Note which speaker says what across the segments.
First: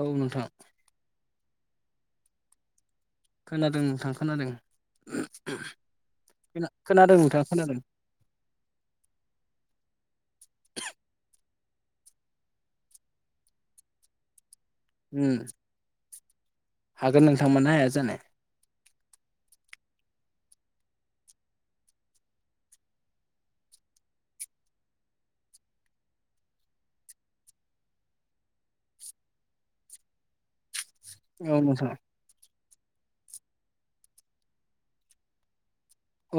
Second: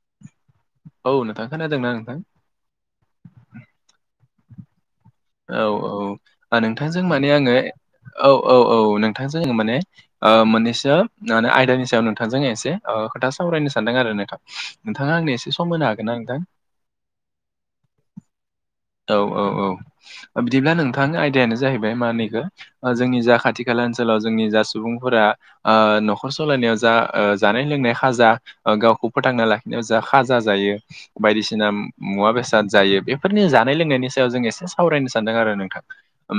Speaker 1: औ नोंथां
Speaker 2: औ नोंथां खोनादोंना नोंथां
Speaker 1: खोनादों नोंथां खोनादों
Speaker 2: औ औ [unintelligible] नोंथांजों
Speaker 1: खोनादों
Speaker 2: माने
Speaker 1: नोंथां
Speaker 2: आङो
Speaker 1: खोनादों
Speaker 2: औ औ औ नोंथांजों माने ओ मोननैसो [unintelligible] आयदानि सायाव नोंथांजों एसे ओ खोथा सावरायनो सानदों आरो नोंथां नोंथाङा
Speaker 1: उम
Speaker 2: आंनो एसे सम होनो हागोनना नोंथां?
Speaker 1: हागोन नोंथां मानो हाया जानो।
Speaker 2: औ- औ- औ- बिदिब्ला नोंथांनि आयदायानो जाहैबाय मा नैखौ जोंनि जा खाथि खाला ओनसोलाव जोंनि जा सुबुंफोरा ओ नखर सलायनायाव जा ओ जानाय लोंनाय खाजा ओ गावखौ फोथांना लाखिनायाव जा खाजा जायो
Speaker 1: औ
Speaker 2: बायदिसिना
Speaker 1: नोंथां
Speaker 2: मुवा बेसाद जायो बेफोरनि जानाय लोंनायनि सायाव जों एसे सावरायनो सानदों आरो नोंथां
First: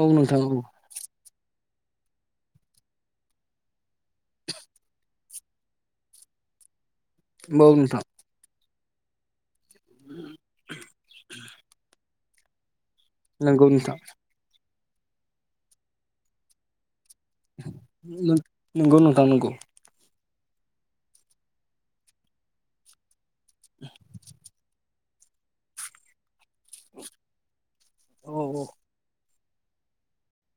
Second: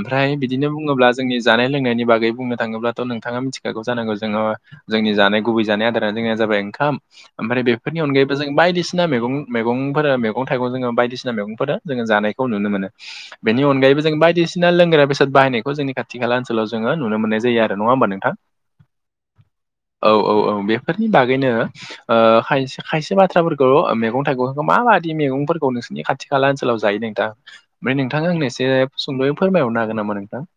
Speaker 1: औ नोंथां औ
Speaker 2: बिदिनो बुङोब्ला जोंनि जानाय लोंनायनि बागै बुंनो थाङोब्लाथ' नोंथाङा मिथिखागौ जानांगौ जोङो। जोंनि जानाय गुबै जानाय आदारा जोंनिया जाबाय ओंखाम ओमफ्राय
Speaker 1: औ
Speaker 2: बेफोरनि
Speaker 1: नोंथां
Speaker 2: अनगायैबो जों बायदिसिना मैगं मैगंफोरा मैगं थाइगं जोङो बायदिसिना मैगंफोरा जोङो जानायखौ नुनो मोनो। बेनि
Speaker 1: नंगौ नोंथां
Speaker 2: अनगायैबो जों बायदिसिना लोंग्रा बेसाद बाहायनायखौ जोंनि खाथि खाला ओनसोलाव जोङो नुनो मोननाय जायो आरो नङा होमबा नोंथां।
Speaker 1: नंगौ नोंथां नंगौ
Speaker 2: औ- औ- औ- बेफोरनि बागैनो ओ- खायसे बाथ्राफोरखौ मैगं-थाइगं माबायदि मैगंफोरखौ नोंसोरनि खाथि खाला ओनसोलाव जायो नोंथां? ओमफ्राय नोंथां
Speaker 1: औ
Speaker 2: आंनो
Speaker 1: औ
Speaker 2: एसे सुंद'यै फोरमायहरनो हागोन नामा नोंथां?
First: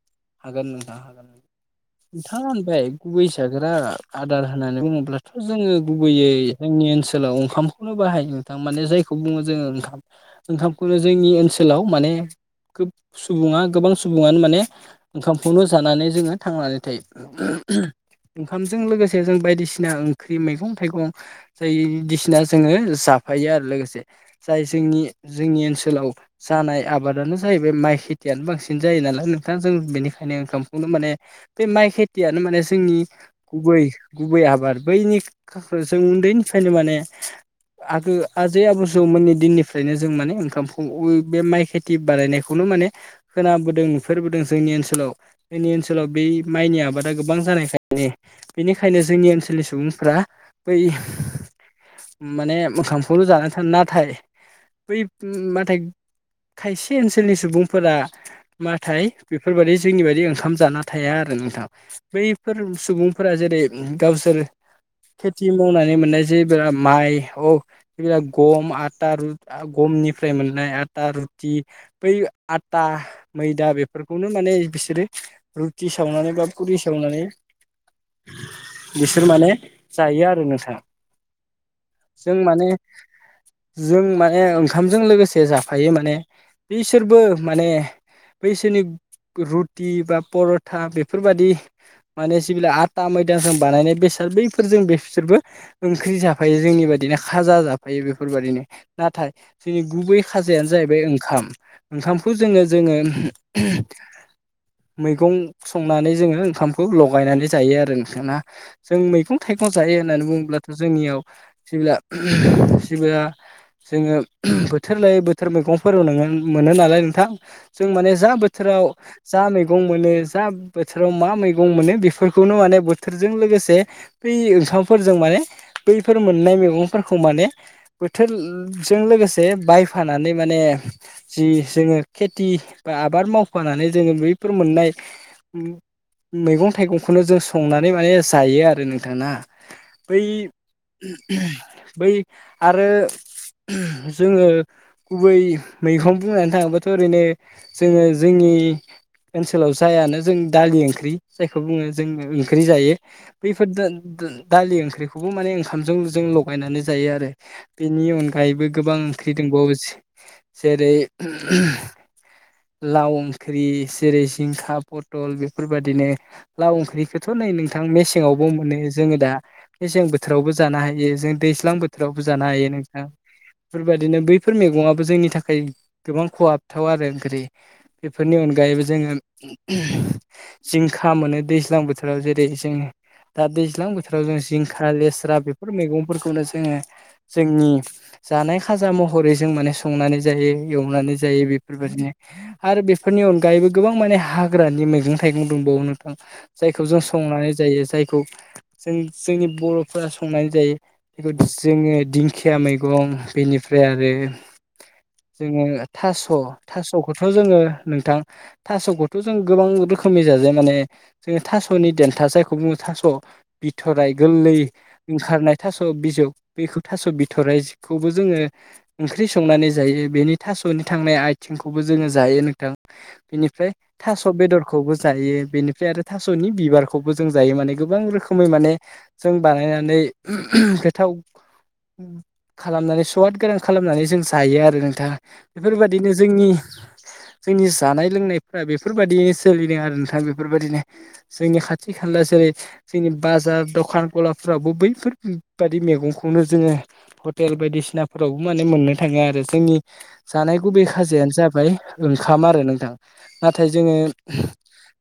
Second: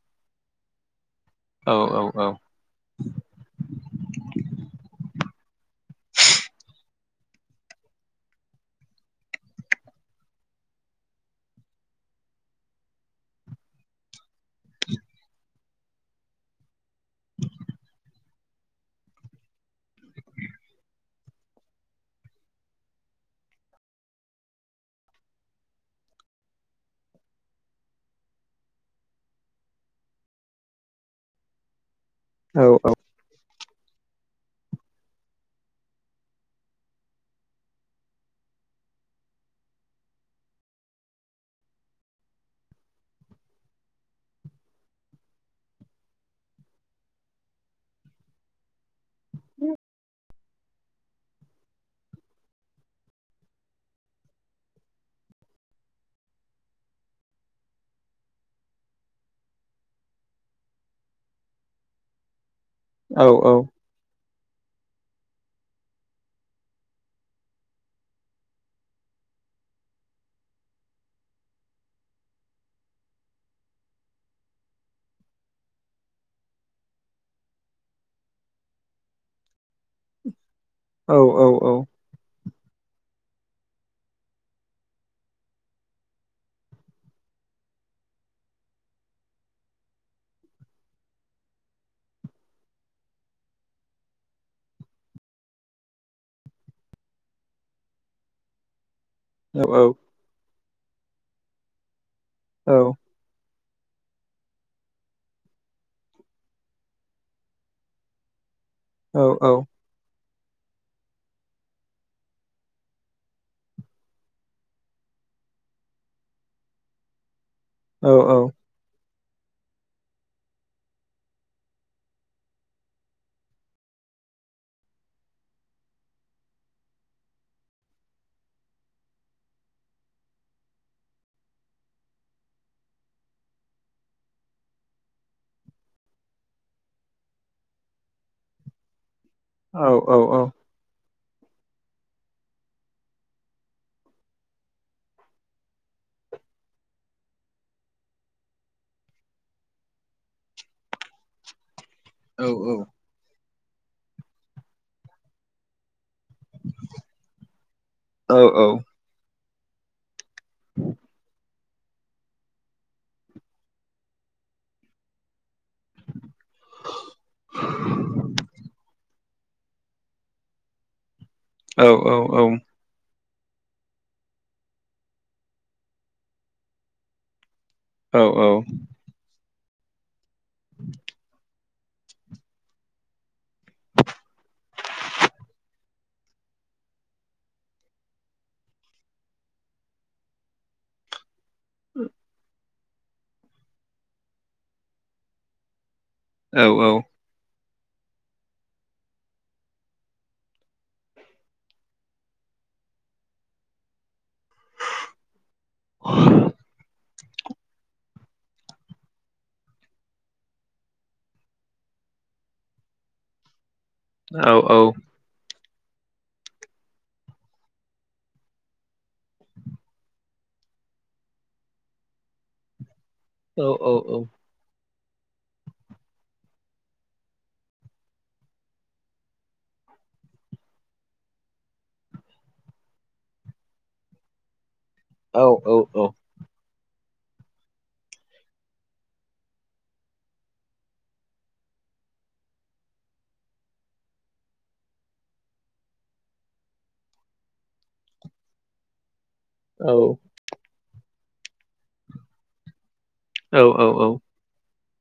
Speaker 1: हागोन नोंथां हागोन
Speaker 2: औ औ औ
Speaker 1: नोंथाङा होनबाय गुबै जाग्रा आदार होननानै बुङोब्लाथ' जोङो गुबैयै जोंनि ओनसोलाव ओंखाम खौनो बाहायो नोंथां माने जायखौ बुङो जोङो ओंखाम। ओंखामखौनो जोंनि ओनसोलाव माने खोब सुबुङा गोबां सुबुङानो माने ओंखामखौनो जानानै जोङो थांनानै थायो। ओंखामजों लोगोसे जों बायदिसिना ओंख्रि मैगं-थाइगं बायदिसिना जोङो जाफायो आरो लोगोसे जाय जोंनि जोंनि ओनसोलाव जानाय आबादानो जाहैबाय माइ खेथियानो बांसिन जायो नालाय नोंथां जों बेनिखायनो ओंखामखौनो माने बे माइ खेथियानो माने
Speaker 2: औ
Speaker 1: जोंनि गुबै गुबै आबाद बैनि जों उन्दैनिफ्रायनो माने आगो आजै आबो जौमोननि दिननिफ्रायनो जों माने ओंखामखौ बे माइ खेथि बानायनायखौनो माने खोनाबोदों नुफेरबोदों। जोंनि ओनसोलाव जोंनि ओनसोलाव बे माइनि आबादा गोबां जानायखायनो बेनिखायनो जोंनि ओनसोलनि सुबुंफ्रा बै माने ओंखामखौल' जानानै थानो नाथाय बै नाथाय खायसे ओनसोलनि सुबुंफोरा नाथाय बेफोरबायदि जोंनि बायदि ओंखाम जाना थाया आरो नोंथां बै फोर
Speaker 2: औ
Speaker 1: सुबुंफोरा
Speaker 2: औ
Speaker 1: जेरै गावसोर खेथि मावनानै मोननाय जे माइ औ गम, आथा [unintelligible] गमनिफ्राय मोननाय आटा रुति बै आथा मैदा बे फोरखौनो माने बिसोरो रुटि सावनानै बा फुरि सावनानै बिसोर माने जायो आरो नोंथां।
Speaker 2: औ- औ- औ-
Speaker 1: जों माने जों माने ओंखामजों लोगोसे जाफायो माने बिसोरबो माने [unintelligible] रुटि बा पर'था बेफोर बायदि माने जेब्ला आथा मैदा जों बानायनाय बेसाद बैफोरजों बे बिसोरबो ओंख्रि जाफायो जोंनि बायदिनो खाजा जाफायो बेफोरबायदिनो नाथाय जोंनि गुबै खाजायानो जाहैबाय ओंखाम ओंखामखौ जोङो जोङो मैगं संनानै जोङो ओंखामखौ लगायनानै जायो आरो नोंथां ना- जों मैगं-थाइगं जायो होननानै बुङोब्लाथ' जोंनियाव जेब्ला [unintelligible] जोङो बोथोर लायै बोथोर मैगंफोर नोङो मोनो नालाय नोंथां जों माने थोराव जा मैगं मोनो जा बोथोराव मा मैगं मोनो बेफोरखौनो माने बोथोरजों लोगोसे बै ओंखामफोरजों माने बैफोर मोननाय मैगंफोरखौ माने बोथोलजों लोगोसे बायफानानै माने जि जोङो खेथि बा आबाद मावफानानै जोङो बैफोर मोननाय मैगं थाइगंखौनो जों संनानै माने जायो आरो नोंथां ना।
Speaker 2: औ
Speaker 1: बै
Speaker 2: औ
Speaker 1: बै आरो जोङो गुबै मैगं बुंनानै थाङोबाथ' ओरैनो जोङो जोंनि ओनसोलाव जायानो जों दालि ओंख्रि जायखौ बुङो जों
Speaker 2: औ
Speaker 1: ओंख्रि जायो। बैफोर दा-दा-दालि ओंख्रिखौबो माने ओंखामजों जों लगायनानै जायो आरो। बेनि
Speaker 2: औ
Speaker 1: अनगायैबो गोबां ओंख्रि दंबावो जेरै लाव ओंख्रि सेरै जिंखा पथल बेफोरबादिनो लाव ओंख्रिखौथ' नै नोंथां मेसेंआवबो मोनो जोङो दा। मेसें बोथोरावबो जानो हायो जों दैज्लां बोथोरावबो जानो हायो नों थां फोरबायदिनो बैफोर मैगंआबो जोंनि थाखाय गोबां खहाब थाव आरो ओंख्रि बेफोरनि अनगायैबो जोङो जिंखा मोनो दैज्लां बोथोराव जेरै जों दा दैज्लां बोथोराव जों जिंखा लेस्रा बेफोर मैगंफोरखौनो जोङो जोंनि जानाय खाजा महरै जों माने संनानै जायो एवनानै जायो बेफोरबादि आरो बेफोरनि अनगायैबो गोबां माने हाग्रानि मैगं थाइगं दंबावो जायखौ जों संनानै जायो जायखौ जों जोंनि बर'फोरा संनानै जायो। [unintelligible] जोङो दिंखिया मैगं बेनिफ्राय आरो जोङो थास' थास'खौथ' जोङो नोंथां थास'खौथ' जों गोबां रोखोमनि जाजाय माने जोङो थास'नि देन्था जायखौ बुङो थास' बिथ'राइ गोल्लै ओंखारनाय थास' बिजौ बेखौ थास' बिथ'रायजखौबो जोङो ओंख्रि संनानै जायो, बेनि थास'नि थांनाय आय थिंखौबो जोङो जायो नोंथां। बेनिफ्राय थास' बेदर खौबो जायो, बेनिफ्राय आरो थास'नि बिबारखौबो जों जायो, माने गोबां रोखोमै माने जों बानायनानै गोथाव खालामनानै सवाद गोनां खालामनानै जों जायो आरो नोंथां। बेफोरबादिनो जोंनि जोंनि जानाय लोंनायफोरा बेफोरबायदि सोलिदों आरो नोंथां बेफोरबायदिनो। जोंनि खाथि खानला जेरै जोंनि बाजार दखान गलाफ्रावबो बैफोरबादि मैगंखौनो जोङो हटेल बायदिसिनाफ्रावबो माने मोन्नो थाङो आरो, जोंनि जानाय गुबै खाजायानो जाबाय ओंखाम आरो नोंथां। नाथाय
Speaker 2: औ
Speaker 1: जोङो
Speaker 2: औ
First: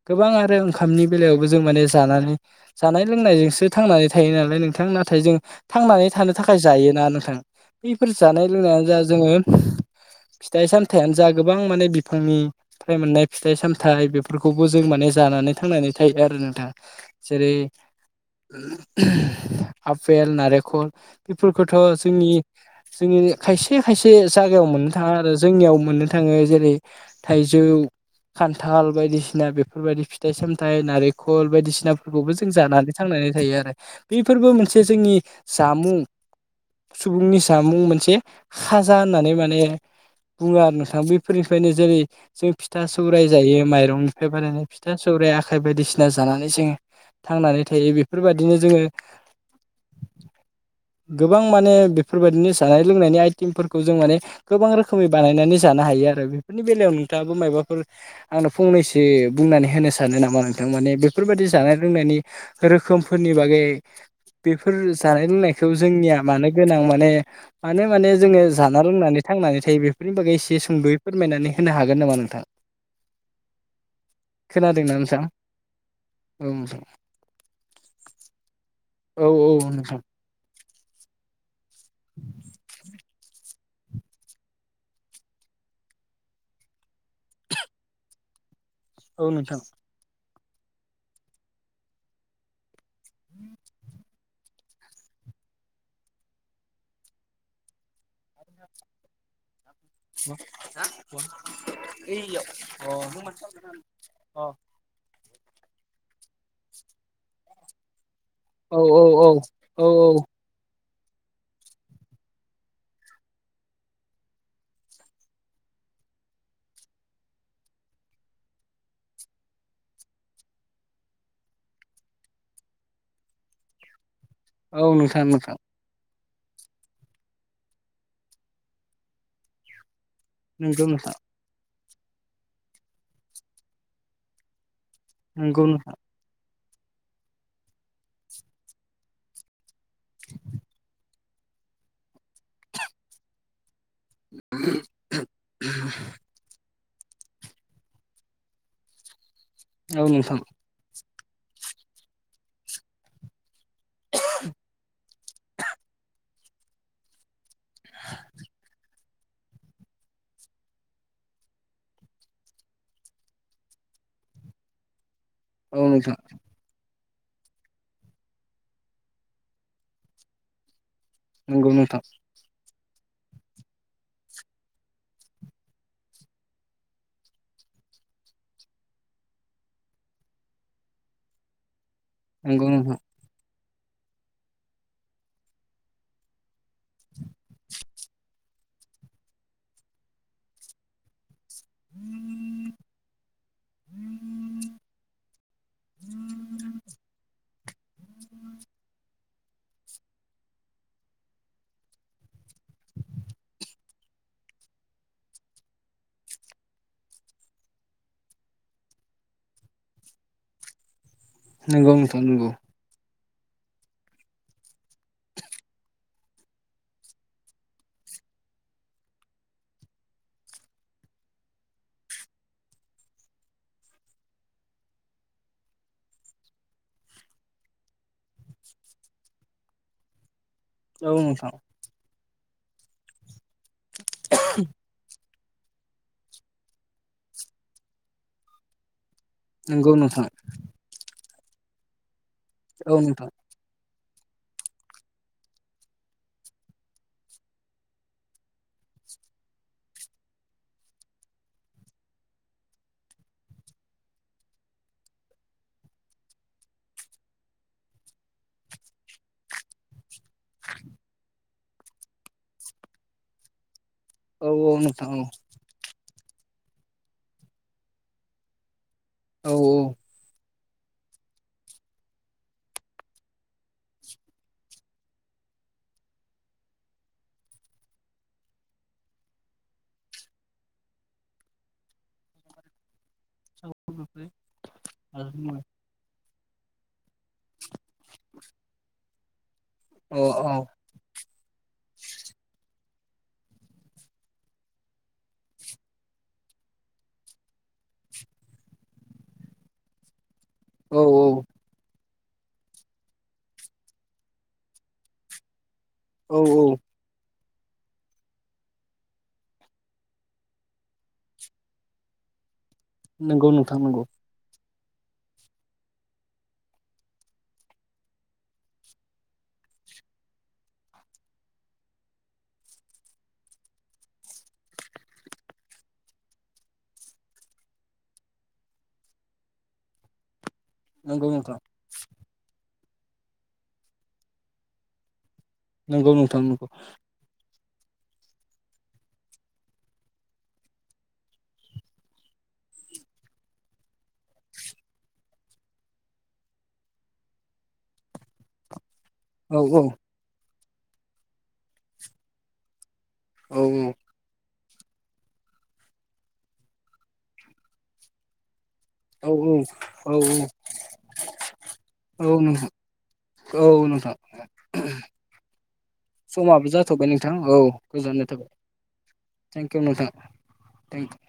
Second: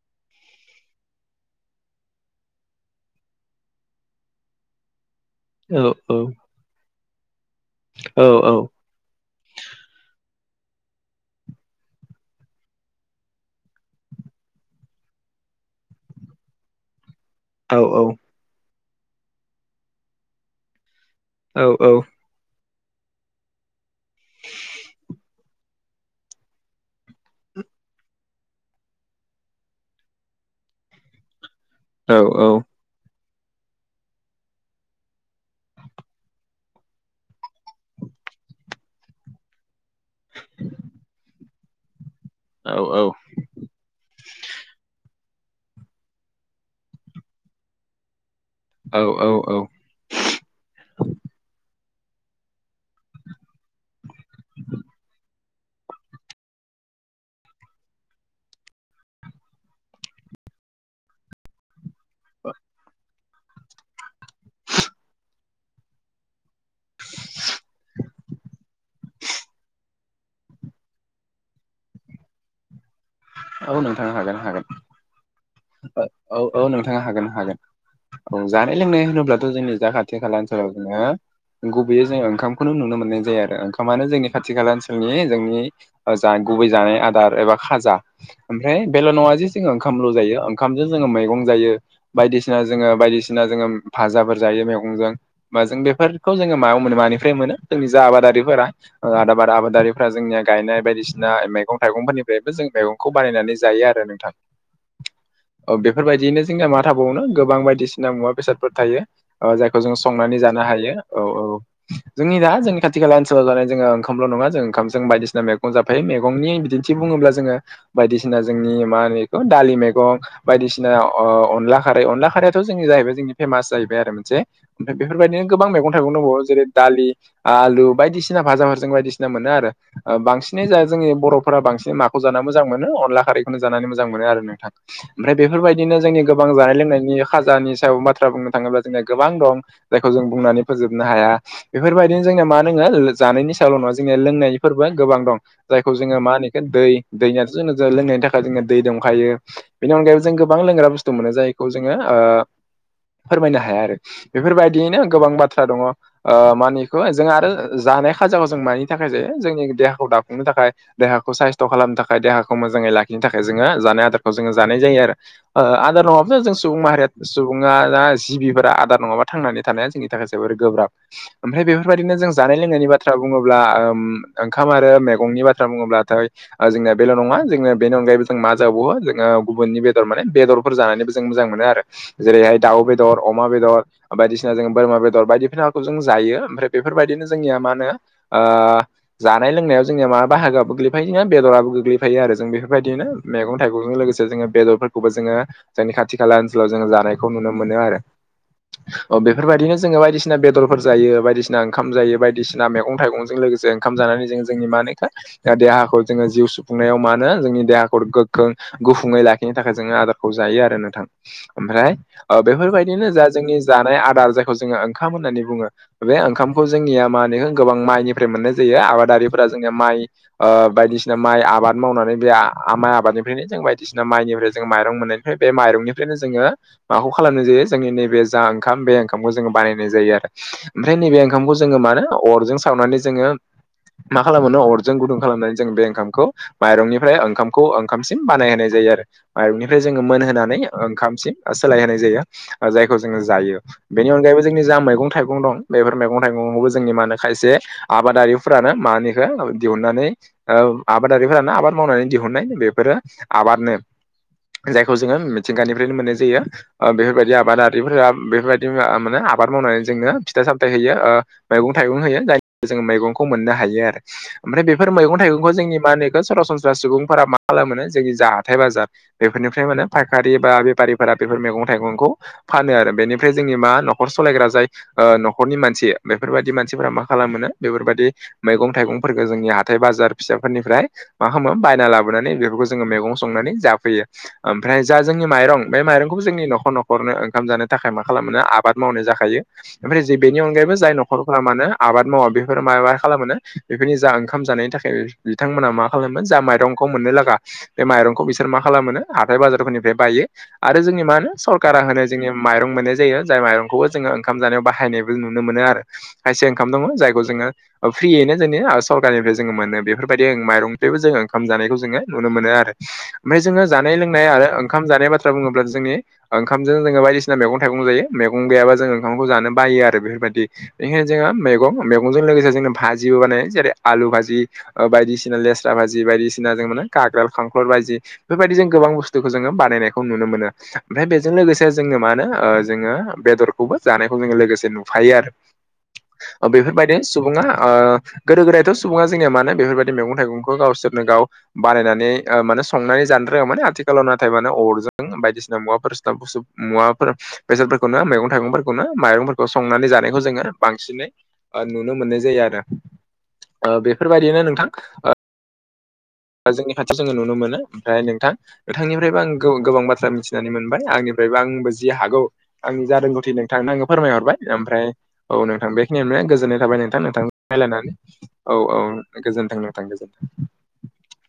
Speaker 1: गोबां आरो ओंखामनि बेलायावबो जों माने जानानै जानाय लोंनायजोंसो थांनानै थायो नालाय नोंथां नाथाय जों
Speaker 2: औ
Speaker 1: थांनानै थानो थाखाय जायोना नोंथां बैफोर जानाय
Speaker 2: औ औ
Speaker 1: लोंनायानो जा जोङो थाइ सामथायानो जा गोबां माने बिफांनि फ्राय मोननाय फिथाइ-सामथाय बेफोरखौबो जों माने जानानै थांनानै थायो आरो नोंथां। जेरै
Speaker 2: औ
Speaker 1: आपेल, नारेखल
Speaker 2: औ
Speaker 1: बेफोरखौथ' जोंनि जोङि खायसे खायसे जागायाव मोननो थाङा आरो। जोंनियाव मोननो थाङो जेरै थाइजौ, खान्थाल बायदिसिना बेफोरबायदि फिथाइ सामथाइ नारिखल
Speaker 2: औ
Speaker 1: बायदिसिनाफोरखौबो जों जानानै थांनानै थायो आरो बेफोरबो मोनसे जोंनि जामुं सुबुंनि जामुं मोनसे खाजा होननानै माने बुङो आरो नोंथां बैफोरनिफायनो जेरै जों फिथा सौराय जायो माइरंनिफ्राय बानायनाय फिथा सौराय आखाइ बायदिसिना जानानै जों थांनानै थायो बे बेफोरबायदिनो जोङो
Speaker 2: औ औ
Speaker 1: गोबां माने बेफोरबायदिनो जानाय लोंनायनि आइटेमफोरखौ जों माने गोबां रोख खोमै बानायनानै जानो हायो आरो बेफोरनि बेलायाव नोंथाङाबो मायबाफोर आंनो फंनैसो बुंनानै होनो सानो नामा नोंथां माने बेफोरबायदि जानाय लोंनायनि रोखोमफोरनि बागै बेफोर जानाय लोंनायखौ जोंनिया मानो गोनां माने माने माने जोङो जाना लोंनानै थांनानै फै बेफोरनि बागै एसे सुंद'यै फोरमायनानै होनो हागोन नामा नोंथां?
Speaker 2: औ नोंथां हागोन हागोन।
Speaker 1: दोंना नोंथा
Speaker 2: ओ औ औ नोंथां हागोन हागोन औ जानाय लोंनाय
Speaker 1: औ
Speaker 2: होनोब्लाथ'
Speaker 1: औ
Speaker 2: जोंनि जा
Speaker 1: नोंथां
Speaker 2: खाथि खाला [unintelligible] गुबैयो जोङो ओंखामखौनो नुनो मोननाय जायो आरो ओंखामानो जोंनि खाथि खाला ओनसोलनि जोंनि ओ जा गुबै जानाय आदार एबा खाजा ओमफ्राय बेल'
Speaker 1: औ
Speaker 2: नङा जे
Speaker 1: नोंथां।
Speaker 2: जोङो ओंखामल' जायो ओंखामजों जोङो मैगं जायो बायदिसिना जोङो बायदिसिना जोङो भाजाफोर जायो मैगंजों माजों बेफोरखौ जोङो मायाव मोनो मानिफ्राय मोनो जोंनि जा आबादारिफोरा ओ आदाबारा आबादारि फोरा
Speaker 1: अ
Speaker 2: जोंनिया गायनाय
Speaker 1: औ
Speaker 2: बायदिसिना मैगं थाइगंफोरनिफ्रायबो जों मैगंखौ बानायनानै जायो आरो नोंथां औ बेफोरबायदिनो जोंना मा थाबावोनो गोबां बायदिसिना मुवा बेसाद फोर थायो
Speaker 1: औ औ
Speaker 2: ओ जायखौ
Speaker 1: औ
Speaker 2: जों संनानै जानो हायो औ औ जोंनि दा जों खाथि खाला ओनसोलाव जानाय जोंङो ओंखामल' नङा जों ओंखामजों बायदिसिना मेगं जाफायो मेगंनि बिदि थि बुङोब्ला जोङो बायदिसिना जोंनि मा होनो बेखौ दालि मैगं बायदिसिना अ-अनला खारै अनला खारैआथ' जोंनि जाहैबाय जोंनि फेमास जाहैबाय आरो मोनसे
Speaker 1: औ
Speaker 2: ओमफाय
Speaker 1: नोंथां
Speaker 2: बेफोरबायदिनो
Speaker 1: नोंथां
Speaker 2: गोबां मैगं थाइगं दंबावो जेरै दालि आलु बायदिसिना भाजाफोरजों बायदिसिना मोनो आरो ओ बांसिन सिनि जा
Speaker 1: नंगौ
Speaker 2: जोंनि
Speaker 1: नोंथां
Speaker 2: बर'फोरा बांसिन माखौ जाना मोजां मोनो अनला खारैखौनो जानानै मोजां मोनो नोंथां ओमफ्राय
Speaker 1: नंगौ नोंथां
Speaker 2: बेफोरबायदिनो जोंनि गोबां जानाय लोंनायनि खाजानि सायाव बाथ्रा बुंनो थाङोब्ला जोंनिया गोबां दं जायखौ जों बुंनानै फोजोबनो हाया बेफोरबायदिनो जोंनाया मा दोङो लो जानायनि सायावल' नङा जोंनिया लोंनायनि फोरबो गोबां दं जायखौ जोङो मा होनो इखो दै दैयाथ' जोंनो जो लोंनायनि थाखाय जोंनिया दै दंखायो बेनि
Speaker 1: औ
Speaker 2: अनगायैबो जों
Speaker 1: नोंथां
Speaker 2: गोबां लोंग्रा बुस तु मोनो जायखौ जोङो ओ फोरमायनो हाया आरो बेफोरबायदियैनो गोबां बाथ्रा दङ' ओ मानिखौ जों आरो जानाय खाजाखौ जों मानि थाखाय जायो जोंनि देहाखौ दाफुंनो थाखाय देहाखौ साइस्थ' खालामनो थाखाय देहाखौ मोजाङै लाखिनो थाखाय जोङो जानाय आदारखौ जोङो जानाय जायो आरो ओ
Speaker 1: औ
Speaker 2: आदार
Speaker 1: नोंथां
Speaker 2: नङाबा जों सुबुं माहारिया सुबुङा आ जिबिफोरा आदार नङाबा थांनानै थानाया जोंनि थाखाय जोबोर गोब्राब ओमफ्राय
Speaker 1: नंगौ नोंथां
Speaker 2: बेफोरबायदिनो जों जानाय लोंनायनि बाथ्रा बुङोब्ला ओम ओंखाम आरो मेगंनि बाथ्रा बुङोब्लाथाय ओ जोंना बेल' नङा जोङो बेनि अनगायै जों मा जाबावो जों ओ गुबुननि बेदर माने बेदरफोर जानानैबो जों मोजां मोनो आरो जेरैहाय
Speaker 1: नंगौ
Speaker 2: दाउ
Speaker 1: नोंथां
Speaker 2: बेदर अमा बेदर बायदिसिना जों बोरमा बेदर बायदिफिनाखौ जों जायो ओमफ्राय बेफोरबायदिनो जोंनिया मा होनो ओ जानाय लोंनायाव जोंनिया मा बाहागोआबो [unintelligible] बायदिनो बेदराबो गोग्लैफायो आरो जों बेफोरबायदिनो मेगं थाइगं जों लोगोसे जोङो बेदरफोरखौबो जोङो जोंनि खाथि खाला ओनसोलाव जोङो जानायखौ नुनो मोनो आरो अ बेफोरबायदिनो जोङो बायदिसिना बेदरफोर जायो बायदिसिना ओंखाम जायो बायदिसिना मेगं थाइगंजों लोगोसे खाम जानानै जोङो जोंनि मानो इखो जा देहाखौ जोङो जिउ सुफुंनायाव मानो जोंनि देहाखुर गोख्रों गुफुङै लाखिनो थाखाय जोङो आदारखौ जायो आरो नोंथां
Speaker 1: नंगौ
Speaker 2: ओमफ्राय
Speaker 1: नोंथां
Speaker 2: ओ
Speaker 1: नंगौ
Speaker 2: बेफोरबायदिनो जा जोंनि जानाय आदार जायखौ जोङो ओंखाम होननानै बुङो बे ओंखामखौ जोंनिया मा होनो गोबां माइनिफ्राय मोननाय जायो आबादारिफोरा जोंनिया माइ ओ बायदिसिना माइ आबाद मावनानै बे माइ आबादनि फ्रायनो जों बायदिसिना माइनिफ्राय जों माइरं मोननायनिफ्राय बे माइरंनिफ्रायनो जोङो माखौ खालामनाय जायो जोंनि नैबे जा ओंखाम बे ओंखामखौ जोङो बानायनाय जायो आरो । ओमफ्राय
Speaker 1: औ
Speaker 2: नैबे
Speaker 1: नोंथां
Speaker 2: ओंखामखौ जोङो मानो अरजों सावनानै जोङो मा खालामो अरजों गुदुं खालामनानै जों बे ओंखामखौ माइरंनिफ्राय ओंखामखौ ओंखामसिम बानाय होनोनाय जायो आरो । माइरंनिफ्राय
Speaker 1: नंगौ
Speaker 2: जोङो
Speaker 1: नोंथां
Speaker 2: मोनहोनानै ओंखामसिम सोलायहोनाय जायो जायखौ
Speaker 1: औ
Speaker 2: जोङो
Speaker 1: नोंथां
Speaker 2: जायो। बेनि अनगायैबो जोंनि जा मैगं थाइगं दं बेफोर मैगं थाइगंखौबो जोंनि मा होनो खायसे आबादारिफोरानो मानिखो दिहुननानै [unintelligible] आबादारिफोरानो आबाद मावनानै दिहुननाय बेफोरो आबादनो जायखौ जोङो मिथिंगानिफ्रायनो मोननाय जायो ओ बेफोरबायदि आबादारिफोरा बेफोरबायदि आ माने आबाद मावनानै जोंनो फिथाइ सामथायाइ होयो ओ मैगं थाइगं होयो जाय जों मैगंखौ मोननो हायो आरो
Speaker 1: औ
Speaker 2: ओमफ्राय
Speaker 1: औ
Speaker 2: बेफोर
Speaker 1: नोंथां
Speaker 2: मैगं थाइगंखौ जोंनि मा होनोखौ सरासनस्रा सुबुंफोरा मा खालाम मोनो जोंनि जा हाथथाय बाजार
Speaker 1: औ औ
Speaker 2: बेफोरनिफ्राय मोनो फायखारि बा बेफारिफोरा बेफोर मैगं थाइगंखौ फानो आरो बेनिफ्राय जोंनि मा न'खर सालायग्रा जाय ओ न'खरनि मानसि बेफोरबायाददि मानसिफोरा मा खालामोनो बेफोरबायदि मैगं थाइगंफोरखौ जोंनि हाइ बाजार फिसाफोरनिफ्राय मा खालामो बायना लाबो खुनानै बेफोरखौ जों मैं संनानै
Speaker 1: औ
Speaker 2: जाफैयो ओमफ्राय जा जोंनि माइं बे माइरंखौबो जोंनि न'खर न' खरनो ओंखाम जानो थाखाय मा खालामो आबाद मावनाय जाखायो ओमफ्राय जे
Speaker 1: औ
Speaker 2: बेनि अनगायैबो जाय न खर फोरा मा होनो खालाम मानो आबाद मावा बेफोर माबा खालामो बेफोरनि जा ओंखाम जानायनि थाखाय बिथांमोना मा खालामोमोन जा माइरं बे माइरंखौ बिसोर मा खालामो हाथाय बाजारफोरनिफ्राय बायो आरो
Speaker 1: औ
Speaker 2: जोंनि मा होनो कारा होनो जोङनि माइरं मोननाय जायो । जाय माइरंखौबो जोङो ओंखाम जानायाव बाहायनायबो नुनो मोनो आरो ।
Speaker 1: औ
Speaker 2: खायसे
Speaker 1: औ
Speaker 2: ओंखाम दङ जायखौ जोङो ओ फ्रियैनो जोंनि सरखारनिफ्राय जोङो मोनो बेफोरबायदि माइरंनिफ्रायबो जोङो ओंख जानायखौ जोङो नुनो मोनो आरो । ओमफ्राय
Speaker 1: नंगौ
Speaker 2: जोङो
Speaker 1: नोंथां
Speaker 2: जानाय
Speaker 1: नंगौ
Speaker 2: लोंनाय आरो ओंखाम जानाय बाथ्रा बुङोब्ला जोंनि ओंखामजों जोङो बायदिसिना मैगं थाइगं जायो । मैगं गैयाबा जों ओंखामखौ जानो बायो आरो बेफोरबायदि बेनिखायनो जोङो मैगं मैगंजों लोगोसे जोंनो भाजिबो बानायो जेरै आलु भाजि ओ बायदिसिना लेस्रा बा जि बायदिसिना जों मे खाग्राल खांख्लर बायदि बेफोरबायदि जों गोबां बुस्थुखौ जोङो बानायनायखौ नुनो मोनो । ओमफ्राय
Speaker 1: नंगौ
Speaker 2: बेजों
Speaker 1: नोंथां
Speaker 2: लोगोसे जोङो मानो ओ जोङो बेदरखौबो जानायखौ जोङो लोगोसे नुफायो आरो
Speaker 1: नंगौ नोंथां
Speaker 2: । ओ
Speaker 1: नंगौ
Speaker 2: बेफोरबायदि सुबुङा ओ गोदो गोदायथ' सुबुङा जोंनिया मानो बेफोरबायदि मैगं थाइगं गावसोर नो गाव बानायनानै ओ माने संनानै जानो रोङा माने आथिखालाव नाथाय माने अरजों बायदिसिना मुङाफोर साब बुसु मुवाफोर बेसरफोरखौनो मैगं थाइगंफोरखौनो माइरंफोर
Speaker 1: औ औ
Speaker 2: संनानै जानायखौ जोङो बांसिनै ओ नुनो मोननाय जायो आरो
Speaker 1: औ
Speaker 2: । ओ बेफोर बायदिनो नोंथां ओ ओ जोंनि खाथियाव जोङो नुनो मोनो ओमफ्राय नोंथां नोंथांनिफ्रायबो
Speaker 1: औ
Speaker 2: आं गोबां बाथ्रा
Speaker 1: औ
Speaker 2: मिथिनानै मोनबाय आंनिफ्रायबो आंबो जि हागौ
Speaker 1: औ औ नोंथां
Speaker 2: आंनि जा रोंगौथिनि
Speaker 1: औ
Speaker 2: थांनो आङो
Speaker 1: नोंथां
Speaker 2: फोरमायहरबाय ओमफ्राय औ नोंथां बेखिनियनो गोजोननाय
Speaker 1: समाबो
Speaker 2: थाबाय नोंथां ।
Speaker 1: जाथ'बाय
Speaker 2: नोंथां
Speaker 1: औ
Speaker 2: रायलायनानै
Speaker 1: गोजोननाय थाबाय
Speaker 2: औ औ गोजोन्थों नोंथां गोजोनथों ।
Speaker 1: [unintelligible]